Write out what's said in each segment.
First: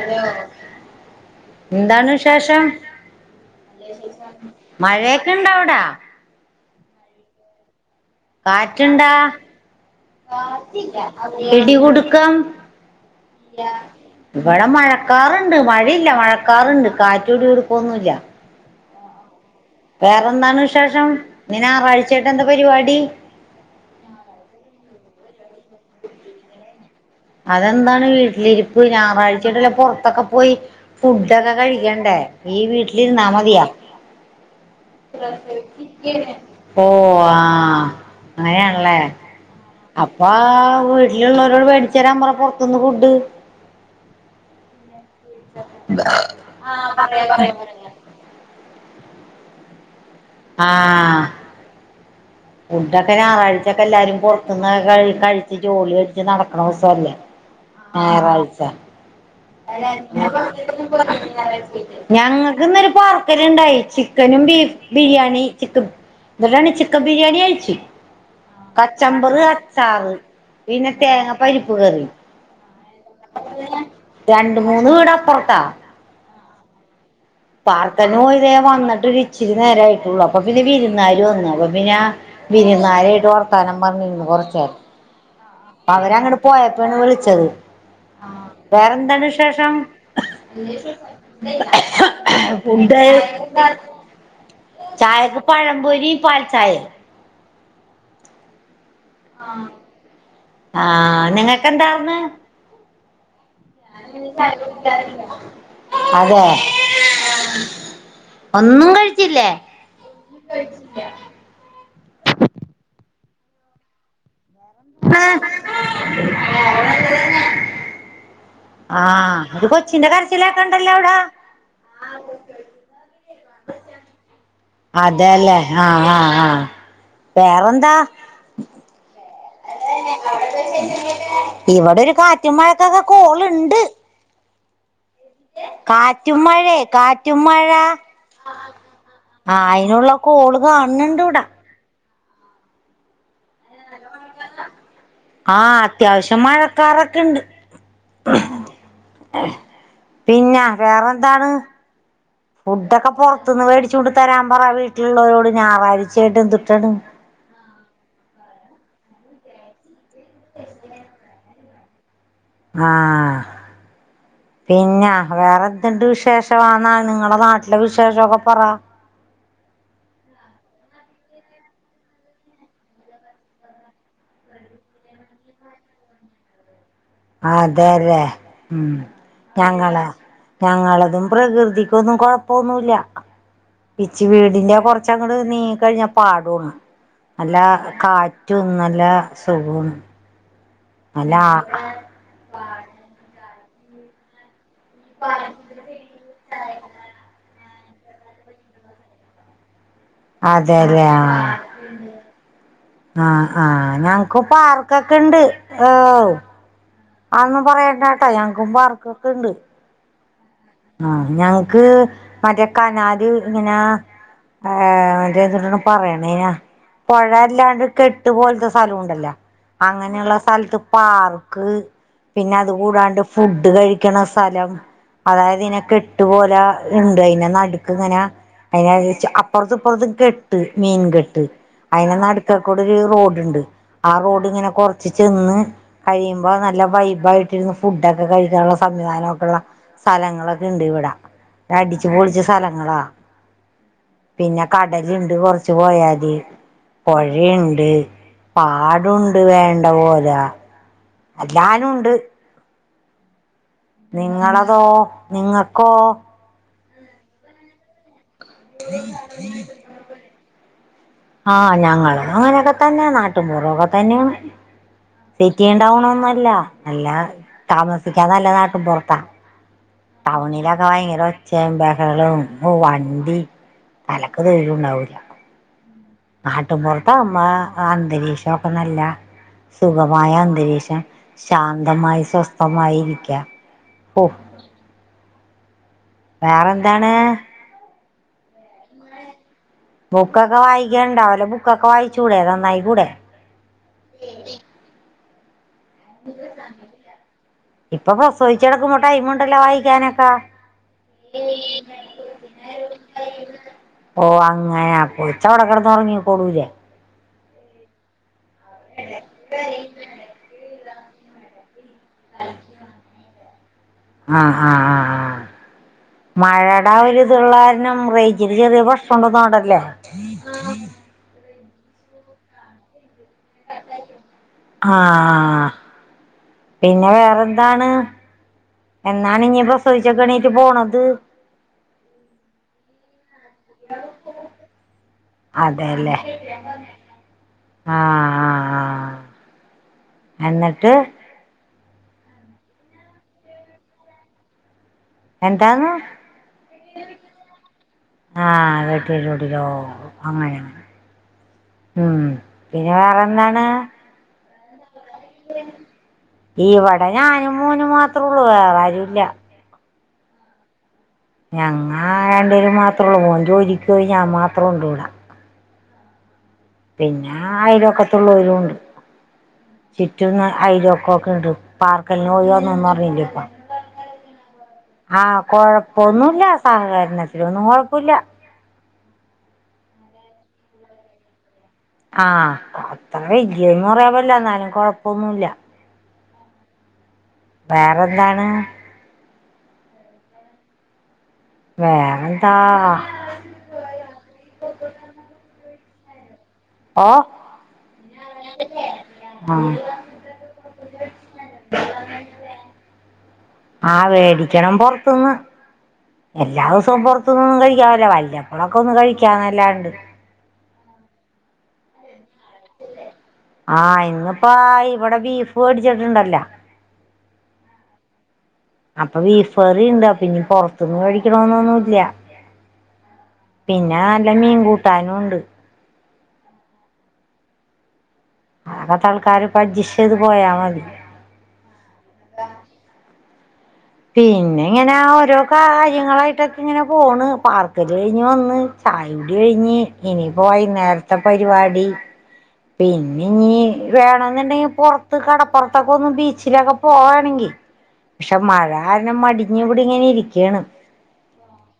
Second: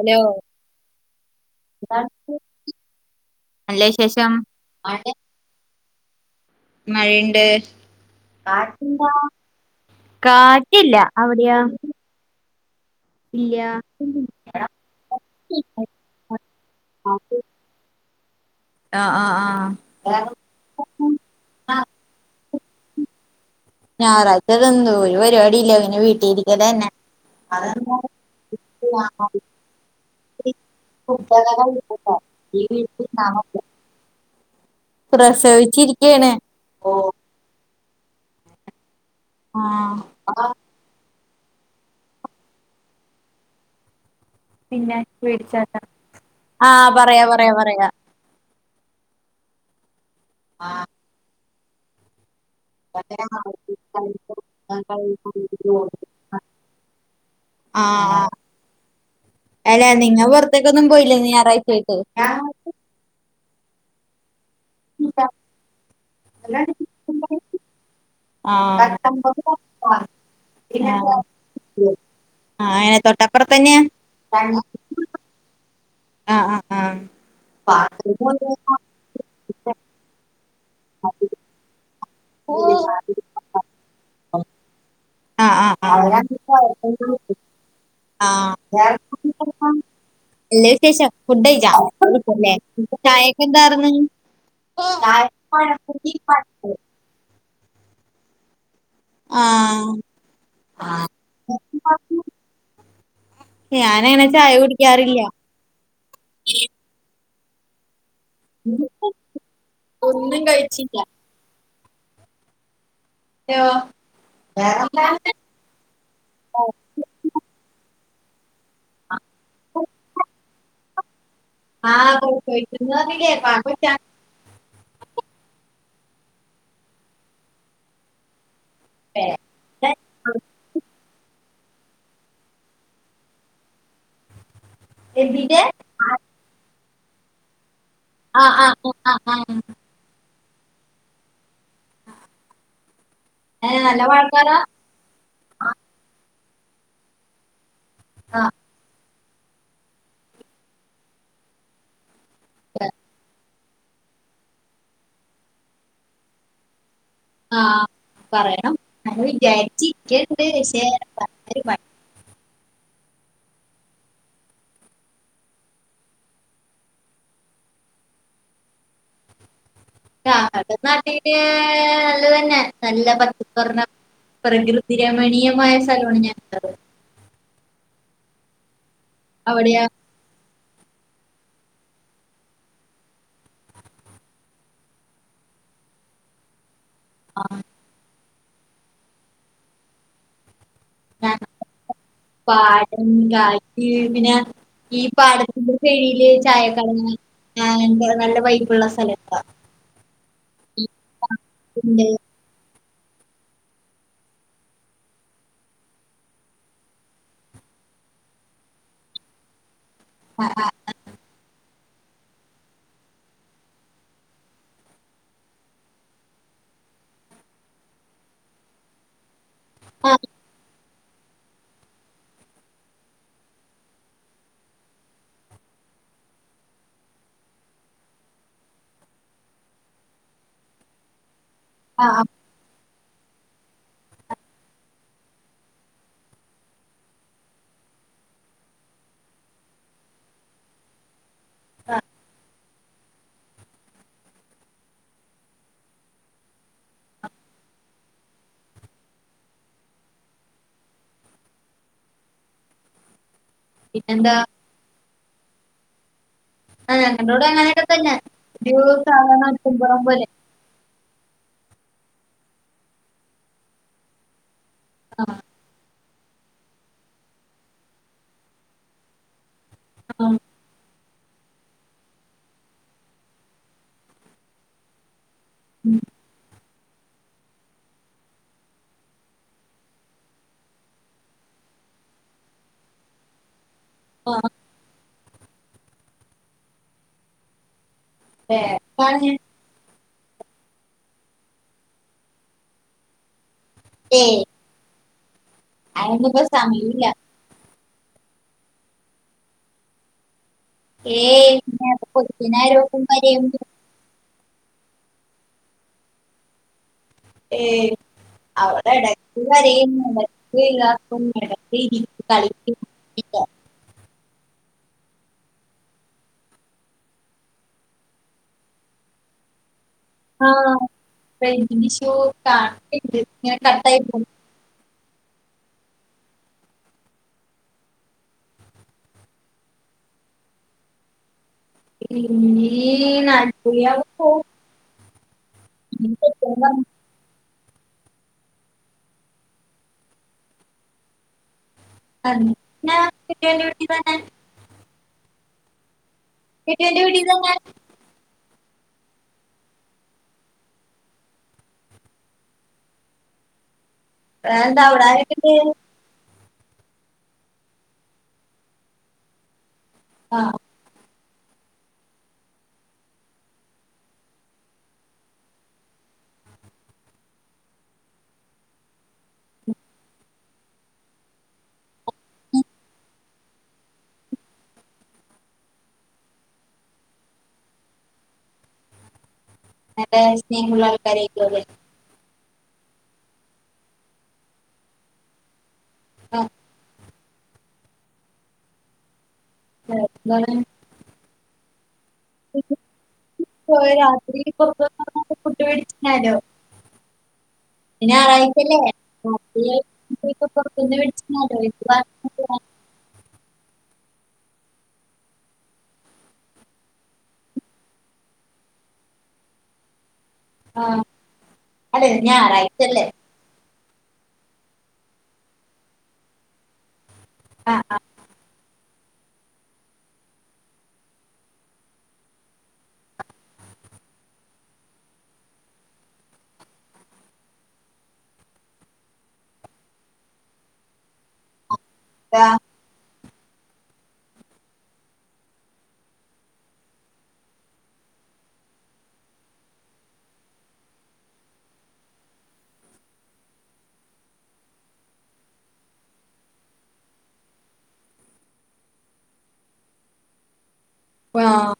Hello എന്താണ് വിശേഷം നല്ല വിശേഷം മഴയൊക്കെ ഇണ്ട അവിടാ മഴയുണ്ട് കാറ്റുണ്ടാ കാറ്റുണ്ടോ കാറ്റില്ല അവിടെയാ പിടികൊടുക്കം ഇല്ല ഇവിടെ മഴക്കാറുണ്ട് മഴയില്ല മഴക്കാറുണ്ട് കാറ്റോടി ഇടുപ്പൊന്നുമല്ല ആ ആ ആ വേറെന്താണ് വിശേഷം നിന ഞായറാഴ്ചട്ട് എന്താ പരിപാടി ഞായറാഴ്ച എന്തും ഒരു പരിപാടില്ല അങ്ങനെ വീട്ടില ഇരിക്കല തന്നെ അതെന്താണ് വീട്ടിലിരിപ്പ് ഞായറാഴ്ചട്ടല്ല പുറത്തൊക്കെ പോയി ഫുഡൊക്കെ കഴിക്കണ്ടേ ഈ വീട്ടിലിരുന്നാ മതിയാ പ്രസവിച്ചിരിക്കയാണ് ഓ ആ മഴ ണല്ലേ ആഹ് അപ്പാ ട്ടുള്ളോരോട് ള്ളവരോട് മേടിച്ചരാ പറ പുറത്തുന്ന് ഫുഡ് പിന്നെ വിടിച്ചട്ട ആഹ പറയാ പറയാ പറയാ ആഹ ഫുടൊക്കെ ഞായറാഴ്ച ഒക്കെ എല്ലാരും പുറത്തുന്ന് ക കഴിച്ചച്ച് ജോലി അടിച്ച് നടക്കണ ദിവസല്ലേ ആഹ് ഞായറാഴ്ച അല്ല നിങ്ങ പുറത്തേക്കൊന്നും പോയില്ലേ ഞായറാഴ്ചയായിട്ട് ഞാങ്ങക്ക് ഇന്നരു പറ ണ്ടായി ചിക്കനും ബിരിയാണി പത്തൊമ്പത് ചൻ ഇിട്ടാണ് ചിക്കൻ ബിരിയാണി അഴിച്ചു ആഹ് കച്ചമ്പറ് കച്ചാറ് പിന്നെ തേങ്ങ പരിപ്പ് കറി ആ രണ്ട് മൂന്ന് വീടാ അപ്പോർത്താ ആഹ് ആഹ ആഹ പാർക്കന പോ ഇതേ വന്നിട്ട് ഇച്ചിരി നേര ആയിട്ടുള്ളൂ അപ്പ പിന്നെ വിരുന്നരു വന്ന അപ്പ പിന്ന വിരുന്നേരയിട്ട് വർത്താനം പറഞ്ഞിന്ന് കൊറച്ചേ ആ ആ ആ വിളിച്ചത് വേറെന്താണ് വിശേഷം എ വിശേഷം ഫുഡ്‌ കൈച്ചോ ഫുഡ് ചായക്കെ എന്താന്ന് ചായക്ക് പഴംപൊരിയും പാൽചായയും ആഹ നിങ്ങക്കെന്താർന്ന് അതെ ഞാനങ്ങനെ ചായ കുടിക്കാറില്ല ഉ ഒന്നും കഴിച്ചില്ലേ ഒന്നും കഴിച്ചില്ല [unintelligible] വേറെന്ത ആ അത് കൊച്ചിന്റെ കരച്ചിലക്കണ്ടല്ലേ അവിടെ ആഹ് അ ആ ആ വേറന്താ അതന്നെ അവടെന്താ ചെയ്ണെ ന്നട്ട് ഇവിടെ ഒരു കാറ്റും മഴക്കൊക്കെ കോള്ണ്ട് കാറ്റും മഴേ കാറ്റും മഴ അഹ് ആഹ് അ ആഹ് കോള് കാണ്‌ണ്ട് വിടെ ഏ ല്ല മഴക്കാറാ മഴക്കാറൊക്കെണ്ട് അ പിന്നെ വേറെന്താണ് ഫുഡൊക്കെ പൊർ ത്ത്ന്ന് മേടിച്ചുകൊണ്ട് തരാൻ പറ വീട്ടിലുള്ളോരോട് ഞായറായ്ച്ചായ്ട്ട് ന്തുട്ടാണ് ആ പറയണം അങ്ങനെ വിചാരിച്ച് കേണ്ട് ശേ പ്ര [unintelligible] ആ പിന്നെ വേറെന്ത്ണ്ട് വിശേഷമാന്നാണ് നിങ്ങളെ നാട്ടിലെ വിശേഷൊക്കെ പറ ഞങ്ങടെ നാട്ടില് [unintelligible] അതെ തെ ഉം അവിടെയാ ഞങ്ങളാ? ഞങ്ങളതും പ്രകൃതിക്കൊന്നും കൊഴപ്പൊന്നൂല്ല പിച്ച് വീടിന്റെ കുറച്ചങ്ങട് നീങ്ങി കഴിഞ്ഞാ പാടോണ് അല്ല കാ ഏറ്റവും നല്ല സുഖോണ് [unintelligible] [unintelligible] നല്ല ഈ പാടത്തിന്റെ സൈഡ്ല് ചായക്ക ആ [unintelligible] നല്ല വൈബുള്ള സ്ഥലങ്ങളാ അതെ അതെ ആഹ് ആ ആ ഞങ്ങ്ക് പാർകൊക്കെ ണ്ട് ആ ആന്നും പറയണ്ടാട്ടാ ഞങ്ങക്കും പാർകൊക്കെ ണ്ട് ആഹ് ആ ആ ഞങ്ങ്ക്ക് മറ്റേ കനാല് ഇങ്ങനെ ഏ മറ്റേട്ട പറയണയാ പുഴല്ലാണ്ട് കെട്ട് പോലത്തെ സ്ഥലംണ്ടല്ലോ അങ്ങനെയുള്ള സ്ഥലത്ത് പാർക്ക് പിന്നെ അത് കൂടാണ്ട് ഫുഡ് കഴിക്കണ സ്ഥലം അതായത് ഇതിനെ കെട്ട് പോലെ ഉണ്ട് അതിനെ നടുക്ക് ഇങ്ങനെ അതിനെ അപ്പുറത്തും ഇപ്പുറത്തും കെട്ട് മീൻ കെട്ട് അയിന് നടുക്ക് ഒരു റോഡ്ണ്ട് ആ റോഡ് ഇങ്ങനെ കൊറച്ച് ചെന്ന് കഴിയുമ്പോ നല്ല വൈബായിട്ടിരുന്ന് ഫുഡ ഒക്കെ കഴിക്കാനുള്ള സംവിധാനം ഒക്കെെയുള്ള സ്ഥലങ്ങളൊക്കെ ഉണ്ട് ഇവിട അടിച്ചു പൊളിച്ചു സ്ഥലങ്ങളാ പിന്നെ കടലുണ്ട് കുറച്ച് പോയാല് പുഴയുണ്ട് പാടുണ്ട് വേണ്ട പോലെ അല്ലഞാനുംണ്ട് പിന്നെന്താ നിങ്ങളതോ നിങ്ങൾക്കോ [unintelligible] ഇ സാധണക്കുമ്പുമ പോലെ ആഹ ഞങ്ങ അങ്ങനെയൊക്കെ തന്നെയ നാട്ടുമപൂറൊക്കെ തന്നെയാണ് [unintelligible] നല്ല നല്ല താമസിക്കാ നല്ല നാട്ടും പുറത്താ ടൗണിലൊക്കെ വാങ്ങ ഒച്ചയും ബെഹളവും ഒ വണ്ടി തലക്ക് സ്വയര്യം ഉണ്ടാവൂല ഉം നാട്ടൻപുറത്ത അമ്മ അന്തരീക്ഷംക്കെ നല്ല സുഖമായ അന്തരീക്ഷം ശാന്തമായി സ്വസ്ഥമായി ഇരിക്കാം ആഹ വേറെ എന്താണ് വേറെ കാര്യം ബുക്കൊക്കെ വായിക്കുണ്ടാവല്ലെ ബുക്കൊക്കെ വായിച്ചകൂടെ നന്നായി കൂടെ ഏ അനക്ക് ഇപ്പ സമയില്ല ഇപ്പൊ പ്രസവദിച്ചെടുക്കുമ്പോ ടൈമുണ്ടല്ലോ വായിക്കാനൊക്കെ ഏയ്ന്ന പൊക്കിനാലോക്കും കര ഓ അങ്ങനാ പോച്ചവിടെ കടന്ന്റങ്ങി കൊടുലേ ഏ അവടെ ഇടയ്ക്ക് അരുന്ന ഇടക്കല്ല [inaudible] [unintelligible] [unintelligible] [inaudible] ആഹ് ആഹ് ആ് ആ മഴയുടൊവല ഇതള്ള കാരണം റേഞ്ച് ചെറിയ പ്രശ്നം ഉണ്ടോന്നടല്ലേ ആ പിഷോ കാണണ്ട് നി കറത്ത ആായി ആഹ പിന്നെ വേറെന്താണ് എന്നാണ് ഇനി പ്രസവദിച്ചൊക്ക എണീട്ട് പോണത് ീ ന കുന്ന് പോ അതേയല്ലേ ആഹ് ആഹ് ആഹ് എന്നിട്ട് [unintelligible] എന്താണ് [unintelligible] ആഹ് [unintelligible] അങ്ങനങ്ങനെ ഉം പിന്നെ വേറെന്താണ് വേ റെന്താ അവിടെ ആരൊക്കെയുണ്ട് ഇവടെ ഞാനും മോനും മാത്രം ഉള്ളൂ വേറാരും ഇല്ല ആഹ് ഞങ്ങ രണ്ട് പേരും മാത്രേ ഉള്ളൂ മോൻ ജോലിക്ക് പോയി ഞാൻ മാത്രം ഉണ്ട് ഇവിടെ പിന്നെ അയലോക്കത്തുള്ളവരും ഉണ്ട് ചുറ്റും അയലോക്കം ഒക്കെ ഉണ്ട് [unintelligible] ഞാൻ പറഞ്ഞില്ലേ ഇപ്പോ ആഹ് കൊഴപ്പവൊന്നുമില്ല സഹകരണത്തിനൊന്നും കൊഴപ്പവില്ല നല്ല സ്നേഹമുള്ള ആൾക്കാരായിക്കും അല്ലേ ആഹ് അത്ര വെല്ല്യതെന്ന് പറയാൻ ഒന്നുമില്ല എന്നാലും കൊഴപ്പവൊന്നുമില്ല ആഹ് വേറെന്താണ് വെറെന്താണ് വേറെന്താ പോ രാത്രി കൊ [unintelligible] പിന്നെ ഓ ഞാറായിച്ചല്ലേ ആഹ് [unintelligible] ആഹ് വേടിക്കണം പൊറത്തുന്ന് എല്ലാ ദിവസവും പുൊറത്തന്നൊന്നും കഴിക്കാല്ല വല്ലപ്പളൊക്കെ ഒന്ന് കഴിക്കന്നല്ലാണ്ട് ആഹ. അല്ലെ ഞായറാഴ്ച്ചല്ലേ ആഹ് ഇന്നിപ്പോ ഇവിടെ ബീഫ് മേടിച്ചിട്ടുണ്ടല്ലോ ആഹ് ആഹ് അപ്പൊ വീഫറിയുണ്ട് പിന്നീ പുൊറത്തുന്ന് കഴിക്കണന്നൊന്നുംല്ല പിന്നെ നല്ല മീൻ കൂട്ടാനും ഉണ്ട് അകത്തെ ആൾക്കാര് അട്ജസ്റ്റ് പോയാ മതി പിന്നെ ഇങ്ങനെ ഓരോ കാര്യങ്ങളായിട്ടൊക്കെ ഇങ്ങനെ പോണ് പാർക്കല് കഴിഞ്ഞ് വന്ന് ചായ കുടി കഴിഞ്ഞ് ഇനി വൈന്നേരത്തെ പരിപാടി പിന്നെ ഞ്ഞി വേണന്നുണ്ടെങ്കിൽ പുറത്ത് കടപ്പുറത്തൊക്കെ ഒന്ന് ബീച്ചിലൊക്കെ പോവാണെങ്കി പക്ഷെ മഴാരനെ മടിഞ്ഞ ഇവിടി ഇങ്ങനെ ഇരിക്കണ് ആഹ്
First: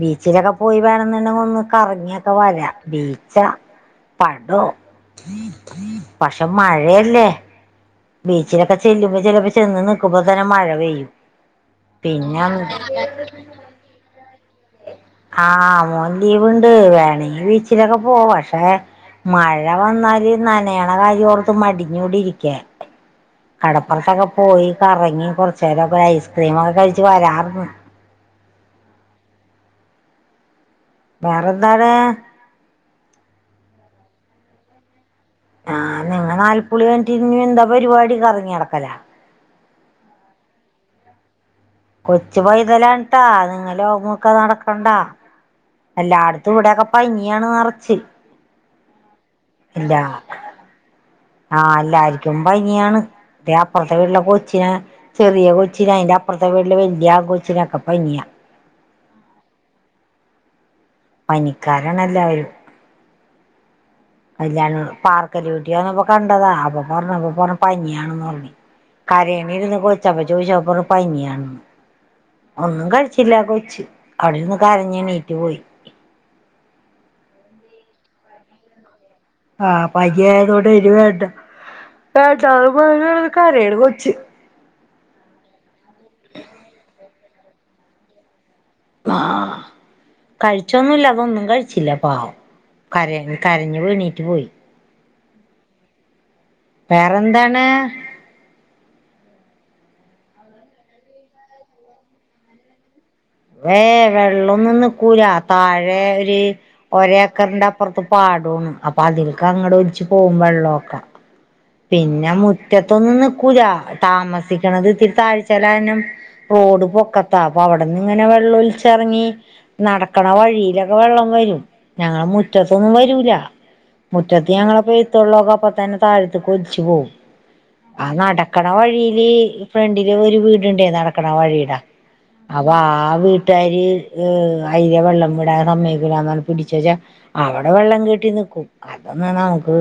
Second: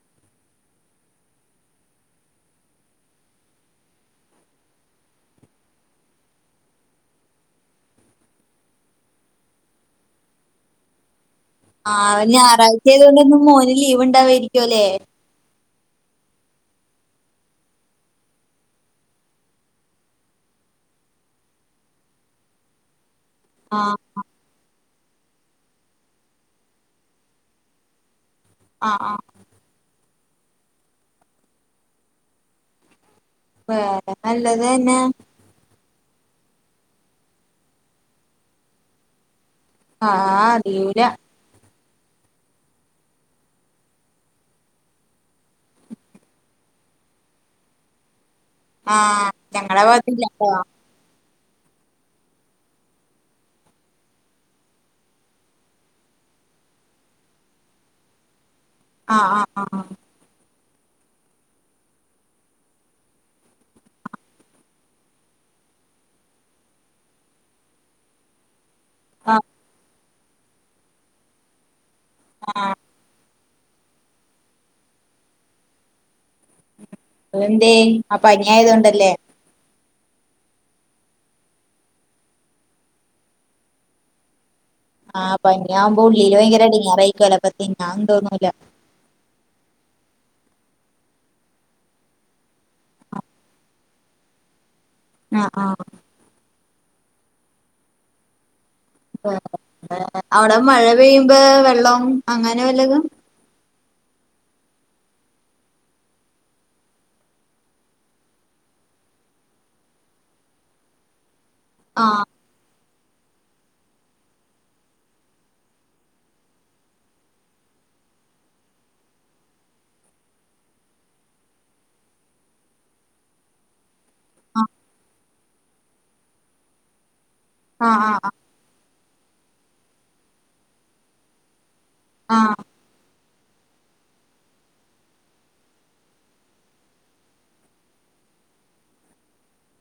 ബീച്ചിലൊക്കെ പോയി വേണംന്നുണ്ടെങ്കിൽ ഒന്ന് കറങ്ങിയൊക്കെ വരാ ബീച്ചാ പടോ പക്ഷെ മഴയല്ലേ ബീച്ചിലൊക്കെ ചെല്ലുമ്പോ ചെിലപ്പോ ചെന്ന് നക്കുമ്പോ തന്നെ മഴ പെയ്യും ആഹ് പിന്നെ ഞായറാഴ്ച ആയത കൊണ്ട് ഒും മോന് ലീവ് ഉണ്ടാവയിരി ക്കുല്ലേ ആഹ് മോൻ ലീവ്ണ്ട് വേണെങ്കഈ വീച്ചിലൊക്കെ പോ പക്ഷെ മഴ വന്നാല് നനയണ കാര്യം ഓർത്ത് മടിഞ്ഞൂടി ഇരിക്ക ആ കടപ്പുറത്തൊക്കെ പോയി കറങ്ങി കൊറ്ച്ചേരക്കെ ഐസ്ക്രീമൊക്കെ കഴിച്ച് വരാന്ന് അഹ് ആഹ് വേറെന്താണ് വേറെ നല്ലതെന്നെ ആഹ് നിങ്ങളെ നാൽപ്പുളി കഞ്ഞിട്ടി ഇന്ന്യഎന്താ പരിപാടി കറങ്ങ്യട്ക്കലാ ആ അറിയൂല കൊച്ചു പോയതലണിട്ടാ നിങ്ങ ഓങ്ങക്കെ നടക്കണ്ടാ എല്ലായിടത്തും ഇവിടെക്കെ പനിയാണ് നെറച്ച്- ആഹ് ഞങ്ങടെ ഭാഗത്തില്ല ട്ടോ- ആഹ എല്ലാർക്കും പനിയാണ് അപ്പുറത്തെ വീട്ടില കൊച്ചിനാ ചെറിയ കൊച്ചിന അയിൻറെ അപ്പുറത്തെ വീട്ടില് വല്യ ആൺ കൊച്ചിനൊക്കെ പനിയാ ആഹ ആഹ് ആഹ് പനിക്കാരണല്ലാവരും- കല്യാണപാർക്കല്ലൂവീട്ടിയന്നപ്പൊ കണ്ടതാ അപ്പൊ പറഞ്ഞപ്പൊ പറഞ്ഞ പനിയാണ പറഞ്ഞ്- ആ കരയണേരുന്ന് കൊ ച്ച് ചോിച്ചപ്പറ പനി അണ്- ഒന്നും കഴിച്ചില്ല കൊ- ച്ച് അവിടിര്ന്ന് കരഞ്ഞണീറ്റ് പോയി- എന്തേ? ആ പനി ആയതോണ്ടല്ലേ? ആഹ് പനി ആയതുകൊണ്ട് അതിനി വേണ്ട വേണ്ടാന്നും പറഞ്ഞ് കരയണ് കൊച്ച്- ആഹ് പനി ആവുമ്പോ ഉള്ളിയില് ഭയങ്കര എടങ്ങേറാരിക്കൂലോ അപ്പ തിന്നാ തോന്നുല്ല- ആ കഴിച്ചൊന്നുല്ല അതൊന്നും കഴിച്ചില്ല പാവ കര കരഞ്ഞ് എണീട്ട് പോയി ആഹ് ആ വേറെന്താണ്? അവിടെ മഴ പെയ്യുമ്പോ വെള്ളം അങ്ങനെ വല്ലതും? വേ വെള്ളൊന്നും നിക്കൂല താഴെ ഒരു ഒരേക്കറിന്റെ അപ്പുറത്ത് പാടണ് അപ്പൊ അതിൽക്ക അങ്ങടെ ഒലിച്ചച്ച് പോവും വെള്ളൊക്കെ- ആ പിന്നെ മുറ്റ- മുറ്റത്തൊന്നും നിക്കൂല താമസിക്കണത് ഇത്തിരി താഴ്ചാലനം റോഡ് പൊക്കത്താ അപ്പൊ അവിടന്ന് ഇങ്ങനെ വെള്ളൊലിച്ചിറങ്ങി നടക്കണ വഴിയിലൊക്കെ വെള്ളം വരും ഞങ്ങള മുറ്റത്തൊന്നും വരൂല- മുറ്റത്ത് ഞങ്ങളപ്പഴ്- വെള്ളൊക്കെ അപ്പ തന്നെ താഴും- കൊച്ച് പോവും ആ നടക്കണ വഴി- ഈ ഫ്രണ്ടില് ഒരു വീടുണ്ടേ നടക്കണ വഴിയടെ- ആ അവ്വ ആ വീട്ട് കൂട്ടാര് ഏ അതില വെള്ളം വിടാൻ സമ്മതിക്കൂല അവര് പിടിച്ച വച്ചാ അവിടെ വെള്ളം കെട്ടി നിക്കും അതൊന്നും നമുക്ക്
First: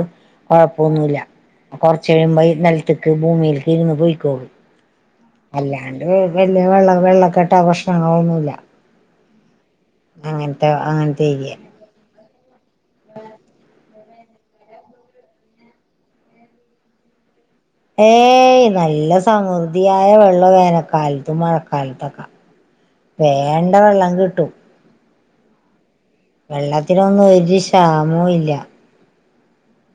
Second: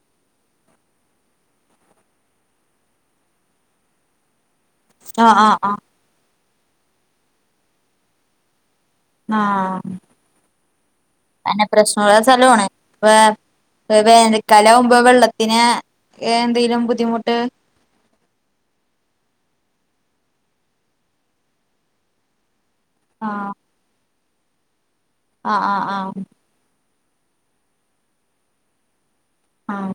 കൊഴപ്പൊന്നുമില്ല കൊറച്ച കഴുമ്പോ നിലത്തക്ക് ഭൂമിക്ക് ഇരുന്ന് പോയിക്കോളും- ആ ആ ആ അല്ലാണ്ട്- വല്യ വെള്ളം വെള്ളക്കെട്ടാ പ്രശ്നങ്ങളോ ഒന്നുല്ല- ആഹ് അങ്ങനത്തെ ആ അന്നെ പ്രശ്നഒള്ള സ്ഥലം ആണ്- വേർ വേനൽക്കാല ആവുമ്പം വെള്ളത്തിന് എന്തെങ്കിലും ബുദ്ധിമുട്ട് ഏയ് നല്ല സമൃദ്ധിയായ വെള്ളം വേനൽക്കാലത്തും മഴക്കാലത്തൊക്ക വേണ്ട വെള്ളം കിട്ട് ട്ടും അഹ് അഹ് ആഹ് വെള്ളം ത്തിനൊന്നും ഒരു ക്ഷാമോം ഇല്ല ആഹ്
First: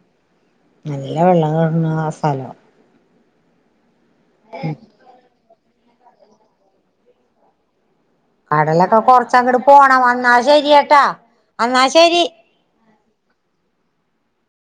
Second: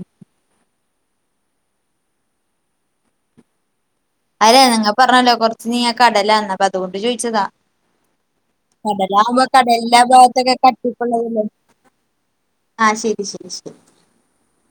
നല്ല വെള്ളം കാണുന്നാ ആ സ്ഥലം അല്ല നിങ്ങ പറഞ്ഞല്ലോ കൊറ് ന്നീ ആ കടലാന്ന അപ്പ അതുകൊണ്ട് ചോയ്ച്ചതാ കടലൊക്കെ കടലാവുമ്പോ കൊറച്ചങ്ങട് കടലിലാ പോണം എന്നാ ഭാഗ്ത്തൊക്കെ ശരിയേട്ടാ കട്ടിപ്പോള്ളതല്ലേ എന്നാ ശരി ആഹ് ശെരി ശെരി ശെരി